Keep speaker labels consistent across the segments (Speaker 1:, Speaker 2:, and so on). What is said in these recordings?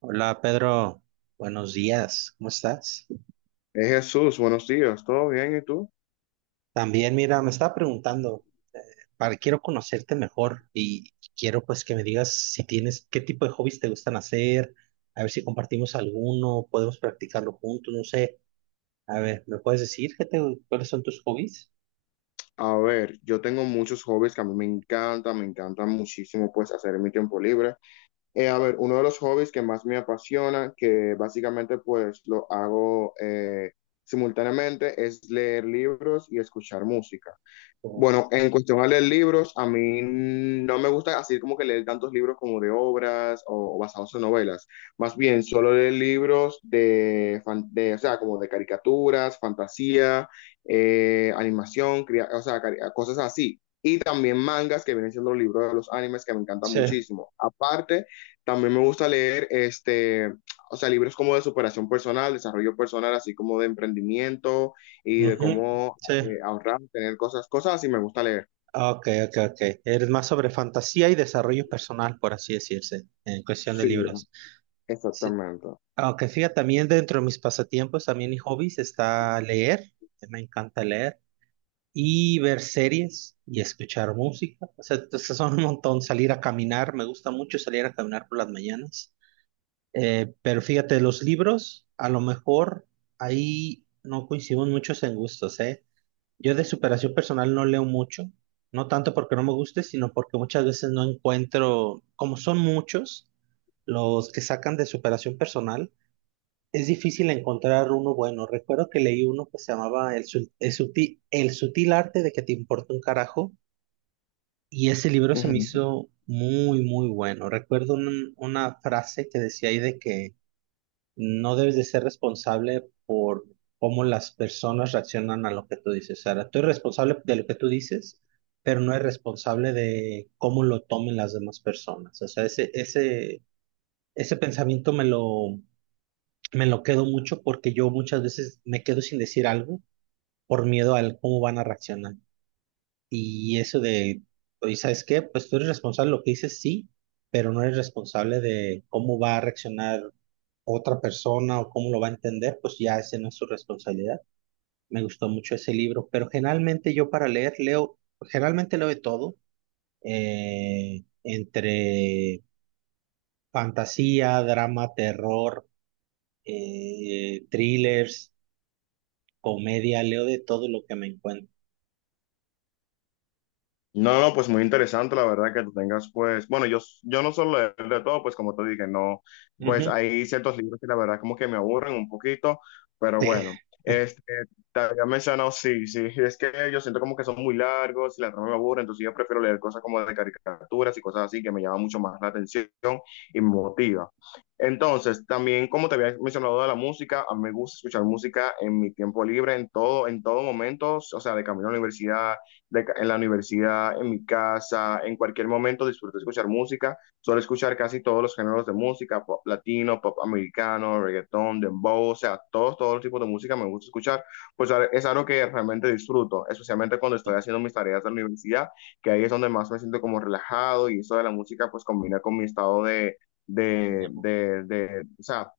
Speaker 1: Hola Pedro, buenos días, ¿cómo estás?
Speaker 2: Jesús, buenos días, ¿todo bien? ¿Y tú?
Speaker 1: También mira, me estaba preguntando, eh, para, quiero conocerte mejor y quiero pues que me digas si tienes, qué tipo de hobbies te gustan hacer, a ver si compartimos alguno, podemos practicarlo juntos, no sé. A ver, ¿me puedes decir qué te, cuáles son tus hobbies?
Speaker 2: A ver, yo tengo muchos hobbies que a mí me encanta muchísimo pues hacer en mi tiempo libre. A ver, uno de los hobbies que más me apasiona, que básicamente pues lo hago simultáneamente, es leer libros y escuchar música.
Speaker 1: O-
Speaker 2: Bueno, en cuestión a leer libros, a mí no me gusta así como que leer tantos libros como de obras o basados en novelas. Más bien, solo leer libros de, de, o sea, como de caricaturas, fantasía, animación, cosas así. Y también mangas, que vienen siendo los libros de los animes, que me encantan
Speaker 1: sí,
Speaker 2: muchísimo. Aparte, también me gusta leer este, o sea, libros como de superación personal, desarrollo personal, así como de emprendimiento y de
Speaker 1: ujú,
Speaker 2: cómo
Speaker 1: sí.
Speaker 2: ahorrar, tener cosas así me gusta leer.
Speaker 1: Ok, ok, ok. Eres más sobre fantasía y desarrollo personal, por así decirse, en cuestión de
Speaker 2: Sí,
Speaker 1: libros. Sí.
Speaker 2: exactamente.
Speaker 1: Aunque fíjate, también dentro de mis pasatiempos, también y hobbies, está leer, que me encanta leer, y ver series y escuchar música. O sea, entonces son un montón, salir a caminar, me gusta mucho salir a caminar por las mañanas. Pero fíjate, los libros, a lo mejor ahí no coincidimos muchos en gustos, ¿eh? Yo de superación personal no leo mucho, no tanto porque no me guste, sino porque muchas veces no encuentro, como son muchos, los que sacan de superación personal es difícil encontrar uno bueno. Recuerdo que leí uno que se llamaba El sutil arte de que te importa un carajo y ese libro se me
Speaker 2: Ujú.
Speaker 1: hizo muy, muy bueno. Recuerdo una frase que decía ahí de que no debes de ser responsable por cómo las personas reaccionan a lo que tú dices. O sea, tú eres responsable de lo que tú dices, pero no eres responsable de cómo lo tomen las demás personas. O sea, ese pensamiento me lo quedo mucho porque yo muchas veces me quedo sin decir algo por miedo al cómo van a reaccionar. Y eso de, oye, ¿sabes qué? Pues tú eres responsable de lo que dices, sí, pero no eres responsable de cómo va a reaccionar otra persona o cómo lo va a entender, pues ya esa no es su responsabilidad. Me gustó mucho ese libro, pero generalmente yo para leer leo, generalmente leo de todo, entre fantasía, drama, terror, thrillers, comedia, leo de todo lo que me encuentro.
Speaker 2: No, no, pues muy interesante, la verdad, que tú tengas, pues, bueno, yo no suelo leer de todo, pues como te dije, no, pues
Speaker 1: Ujú,
Speaker 2: hay ciertos libros que la verdad como que me aburren un poquito, pero
Speaker 1: sí.
Speaker 2: bueno, este, te había mencionado, sí, es que yo siento como que son muy largos y la trama me aburre, entonces yo prefiero leer cosas como de caricaturas y cosas así que me llaman mucho más la atención y me motiva. Entonces, también como te había mencionado de la música, a mí me gusta escuchar música en mi tiempo libre, en todo momento, o sea, de camino a la universidad de, en la universidad, en mi casa, en cualquier momento disfruto escuchar música. Suelo escuchar casi todos los géneros de música, pop latino, pop americano, reggaetón, dembow, o sea, todos los tipos de música me gusta escuchar. Pues es algo que realmente disfruto, especialmente cuando estoy haciendo mis tareas de la universidad, que ahí es donde más me siento como relajado y eso de la música pues combina con mi estado
Speaker 1: Tenemos-
Speaker 2: o sea,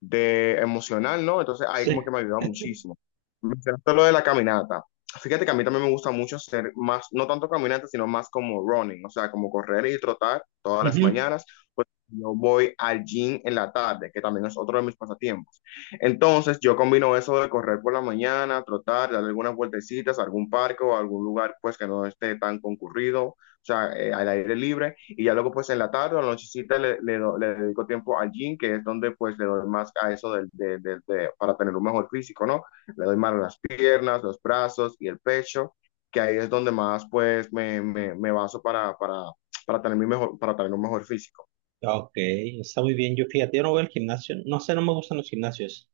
Speaker 2: de emocional, ¿no? Entonces ahí como que
Speaker 1: sí.
Speaker 2: me ayuda muchísimo. Mencionaste lo de la caminata. Fíjate que a mí también me gusta mucho hacer más, no tanto caminata, sino más como running, o sea, como correr y trotar todas las
Speaker 1: Ujú.
Speaker 2: mañanas. Pues yo voy al gym en la tarde, que también es otro de mis pasatiempos. Entonces yo combino eso de correr por la mañana, trotar, dar algunas vueltecitas a algún parque o a algún lugar pues que no esté tan concurrido, o sea, al aire libre y ya luego pues en la tarde o en la nochecita le dedico tiempo al gym, que es donde pues le doy más a eso del de- para tener un mejor físico, ¿no? Le doy más a las piernas, los brazos y el pecho, que ahí es donde más pues me baso para tener para tener un mejor físico.
Speaker 1: Ok, está muy bien. Yo fíjate, yo no voy al gimnasio. No sé, no me gustan los gimnasios.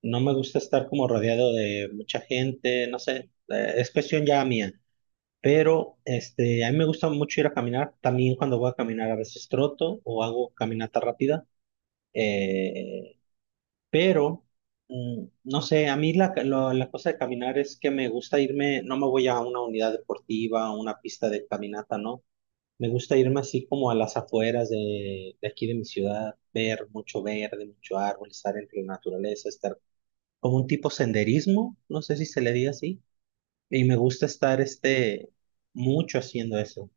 Speaker 1: No me gusta estar como rodeado de mucha gente. No sé, es cuestión ya mía. Pero este, a mí me gusta mucho ir a caminar. También cuando voy a caminar a veces troto o hago caminata rápida. Eh, Pero, mm, no sé, a mí la cosa de caminar es que me gusta irme, no me voy a una unidad deportiva, a una pista de caminata, ¿no? Me gusta irme así como a las afueras de aquí de mi ciudad, ver mucho verde, mucho árbol, estar entre la naturaleza, estar como un tipo senderismo, no sé si se le diga así, y me gusta estar este, mucho haciendo eso.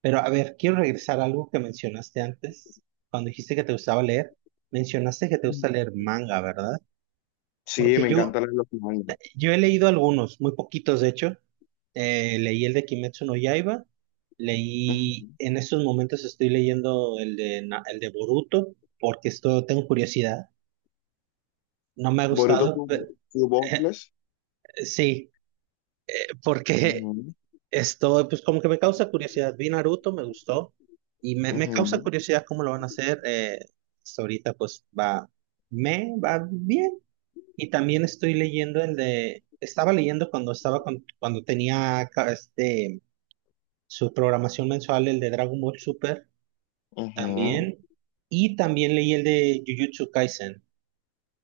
Speaker 1: Pero a ver, quiero regresar a algo que mencionaste antes, cuando dijiste que te gustaba leer, mencionaste que te gusta leer manga, ¿verdad?
Speaker 2: Sí,
Speaker 1: Porque
Speaker 2: me
Speaker 1: yo
Speaker 2: encantan los mangas.
Speaker 1: Yo he leído algunos, muy poquitos de hecho. Leí el de Kimetsu no Yaiba, leí,
Speaker 2: Ujú.
Speaker 1: en estos momentos estoy leyendo el de, el de Boruto, porque esto tengo curiosidad. No me ha
Speaker 2: Boruto
Speaker 1: gustado, pe-
Speaker 2: Suboutles.
Speaker 1: sí, porque
Speaker 2: Ujú,
Speaker 1: esto, pues como que me causa curiosidad. Vi Naruto, me gustó, y me causa
Speaker 2: ujú,
Speaker 1: curiosidad cómo lo van a hacer. Hasta ahorita pues va, me va bien. Y también estoy leyendo el de, estaba leyendo cuando tenía ca- este su programación mensual, el de Dragon Ball Super
Speaker 2: ujú,
Speaker 1: también. Y también leí el de Jujutsu Kaisen.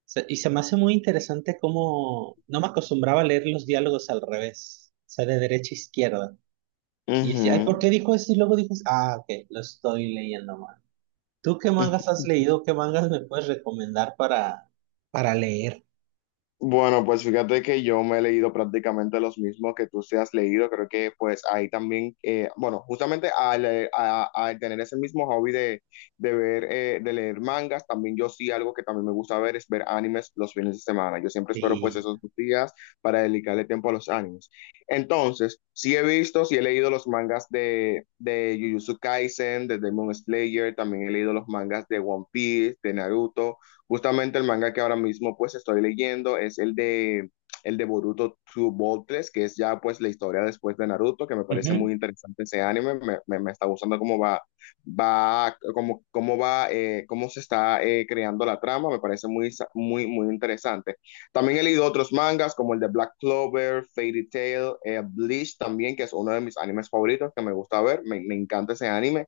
Speaker 1: Se- Y se me hace muy interesante cómo no me acostumbraba a leer los diálogos al revés, o sea, de derecha a izquierda. Y decía, ay, ¿por
Speaker 2: ujú,
Speaker 1: qué dijo esto? Y luego dijo, ah, ok, lo estoy leyendo mal. ¿Tú qué
Speaker 2: Ujú.
Speaker 1: mangas has leído? ¿Qué mangas me puedes recomendar para leer?
Speaker 2: Bueno, pues fíjate que yo me he leído prácticamente los mismos que tú te has leído. Creo que pues ahí también, bueno, justamente al tener ese mismo hobby de ver, de leer mangas, también yo sí algo que también me gusta ver es ver animes los fines de semana. Yo siempre espero pues
Speaker 1: Sí.
Speaker 2: esos dos días para dedicarle tiempo a los animes. Entonces, sí he visto, sí he leído los mangas de Jujutsu Kaisen, de Demon Slayer, también he leído los mangas de One Piece, de Naruto. Justamente el manga que ahora mismo pues estoy leyendo es el de Boruto True Boltless, que es ya pues la historia después de Naruto, que me parece
Speaker 1: Ujú.
Speaker 2: muy interesante ese anime, me está gustando cómo va, cómo se está creando la trama, me parece muy, muy interesante. También he leído otros mangas como el de Black Clover, Fairy Tail, Bleach también, que es uno de mis animes favoritos que me gusta ver, me encanta ese anime.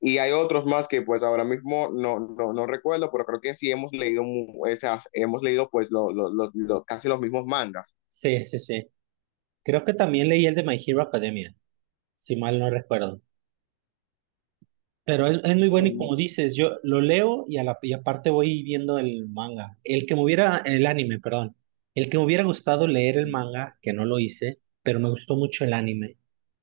Speaker 2: Y hay otros más que pues ahora mismo no recuerdo, pero creo que sí hemos leído, esas, hemos leído pues lo, casi los mismos mangas.
Speaker 1: Sí, sí, sí. Creo que también leí el de My Hero Academia, si mal no recuerdo. Pero es muy bueno y
Speaker 2: Mm.
Speaker 1: como dices, yo lo leo y, a la, y aparte voy viendo el manga. El que me hubiera, el anime, perdón. El que me hubiera gustado leer el manga, que no lo hice, pero me gustó mucho el anime,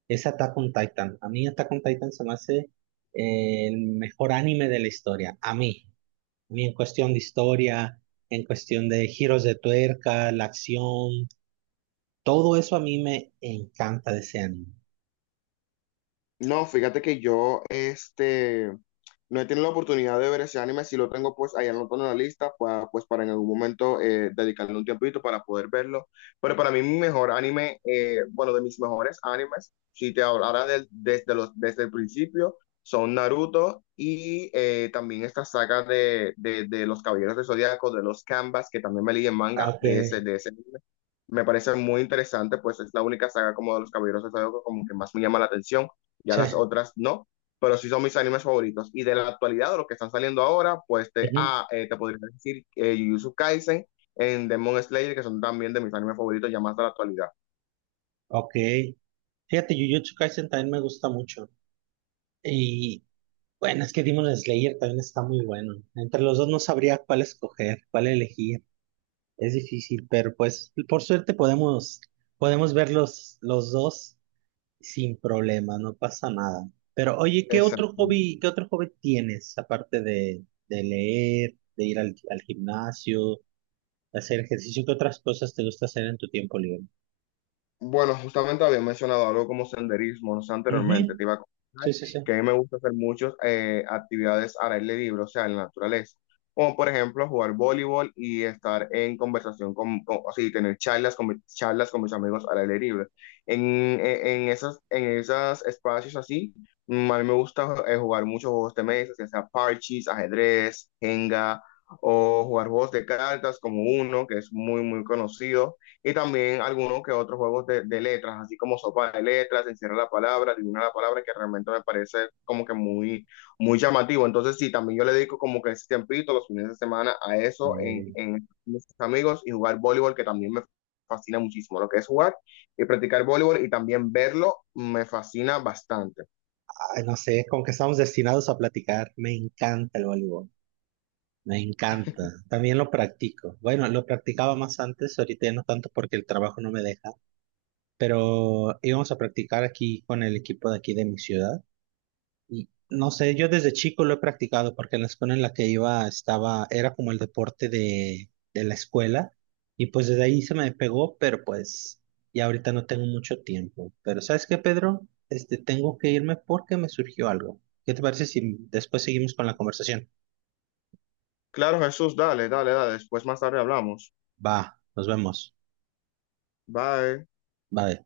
Speaker 1: es Attack on Titan. A mí Attack on Titan se me hace el mejor anime de la historia. A mí. A mí en cuestión de historia, en cuestión de giros de tuerca, la acción, todo eso a mí me encanta de ese anime.
Speaker 2: No, fíjate que yo este, no he tenido la oportunidad de ver ese anime, si lo tengo pues ahí anotado en la lista, pues para en algún momento dedicarle un tiempito para poder verlo, pero para mí mi mejor anime, bueno, de mis mejores animes, si te hablara desde, desde el principio, son Naruto y también esta saga de los Caballeros del Zodiaco, de los Canvas, que también me leí en manga
Speaker 1: Ok.
Speaker 2: de ese anime. Me parece muy interesante, pues es la única saga como de los Caballeros del Zodiaco como que más me llama la atención ya
Speaker 1: Sí.
Speaker 2: las otras no, pero sí son mis animes favoritos. Y de la actualidad, de los que están saliendo ahora, pues
Speaker 1: Ujú.
Speaker 2: te podría decir Jujutsu Kaisen en Demon Slayer, que son también de mis animes favoritos ya más de la actualidad.
Speaker 1: Ok. Fíjate, Jujutsu Kaisen también me gusta mucho. Y bueno, es que Demon Slayer también está muy bueno. Entre los dos no sabría cuál escoger, cuál elegir. Es difícil, pero pues por suerte podemos, podemos ver los dos sin problema, no pasa nada. Pero oye,
Speaker 2: Exacto.
Speaker 1: qué otro hobby tienes aparte de leer, de ir al, al gimnasio, de hacer ejercicio? ¿Qué otras cosas te gusta hacer en tu tiempo libre?
Speaker 2: Bueno, justamente había mencionado algo como senderismo, no sé, anteriormente,
Speaker 1: Ujú.
Speaker 2: te iba a comentar
Speaker 1: Sí, sí,
Speaker 2: que a mí me gusta hacer muchas actividades al aire libre, o sea, en la naturaleza, como por ejemplo jugar voleibol y estar en conversación así, tener charlas charlas con mis amigos al aire libre. En, en esas, en esos espacios así, a mí me gusta jugar muchos juegos de mesa, ya sea parches, ajedrez, jenga, o jugar juegos de cartas como uno, que es muy conocido y también algunos que otros juegos de letras, así como sopa de letras, encierra la palabra, adivina la palabra, que realmente me parece como que muy llamativo. Entonces, sí, también yo le dedico como que ese tiempito, los fines de semana, a eso,
Speaker 1: sí.
Speaker 2: en mis amigos y jugar voleibol, que también me fascina muchísimo. Lo que es jugar y practicar voleibol y también verlo me fascina bastante.
Speaker 1: Ay, no sé, como que estamos destinados a platicar. Me encanta el voleibol, me encanta. También lo practico. Bueno, lo practicaba más antes, ahorita ya no tanto porque el trabajo no me deja, pero íbamos a practicar aquí con el equipo de aquí de mi ciudad. Y no sé, yo desde chico lo he practicado porque en la escuela en la que iba estaba, era como el deporte de la escuela y pues desde ahí se me pegó, pero pues ya ahorita no tengo mucho tiempo. Pero ¿sabes qué, Pedro? Este, tengo que irme porque me surgió algo. ¿Qué te parece si después seguimos con la conversación?
Speaker 2: Claro, Jesús, dale. Después más tarde hablamos.
Speaker 1: Va, nos vemos.
Speaker 2: Bye.
Speaker 1: Bye.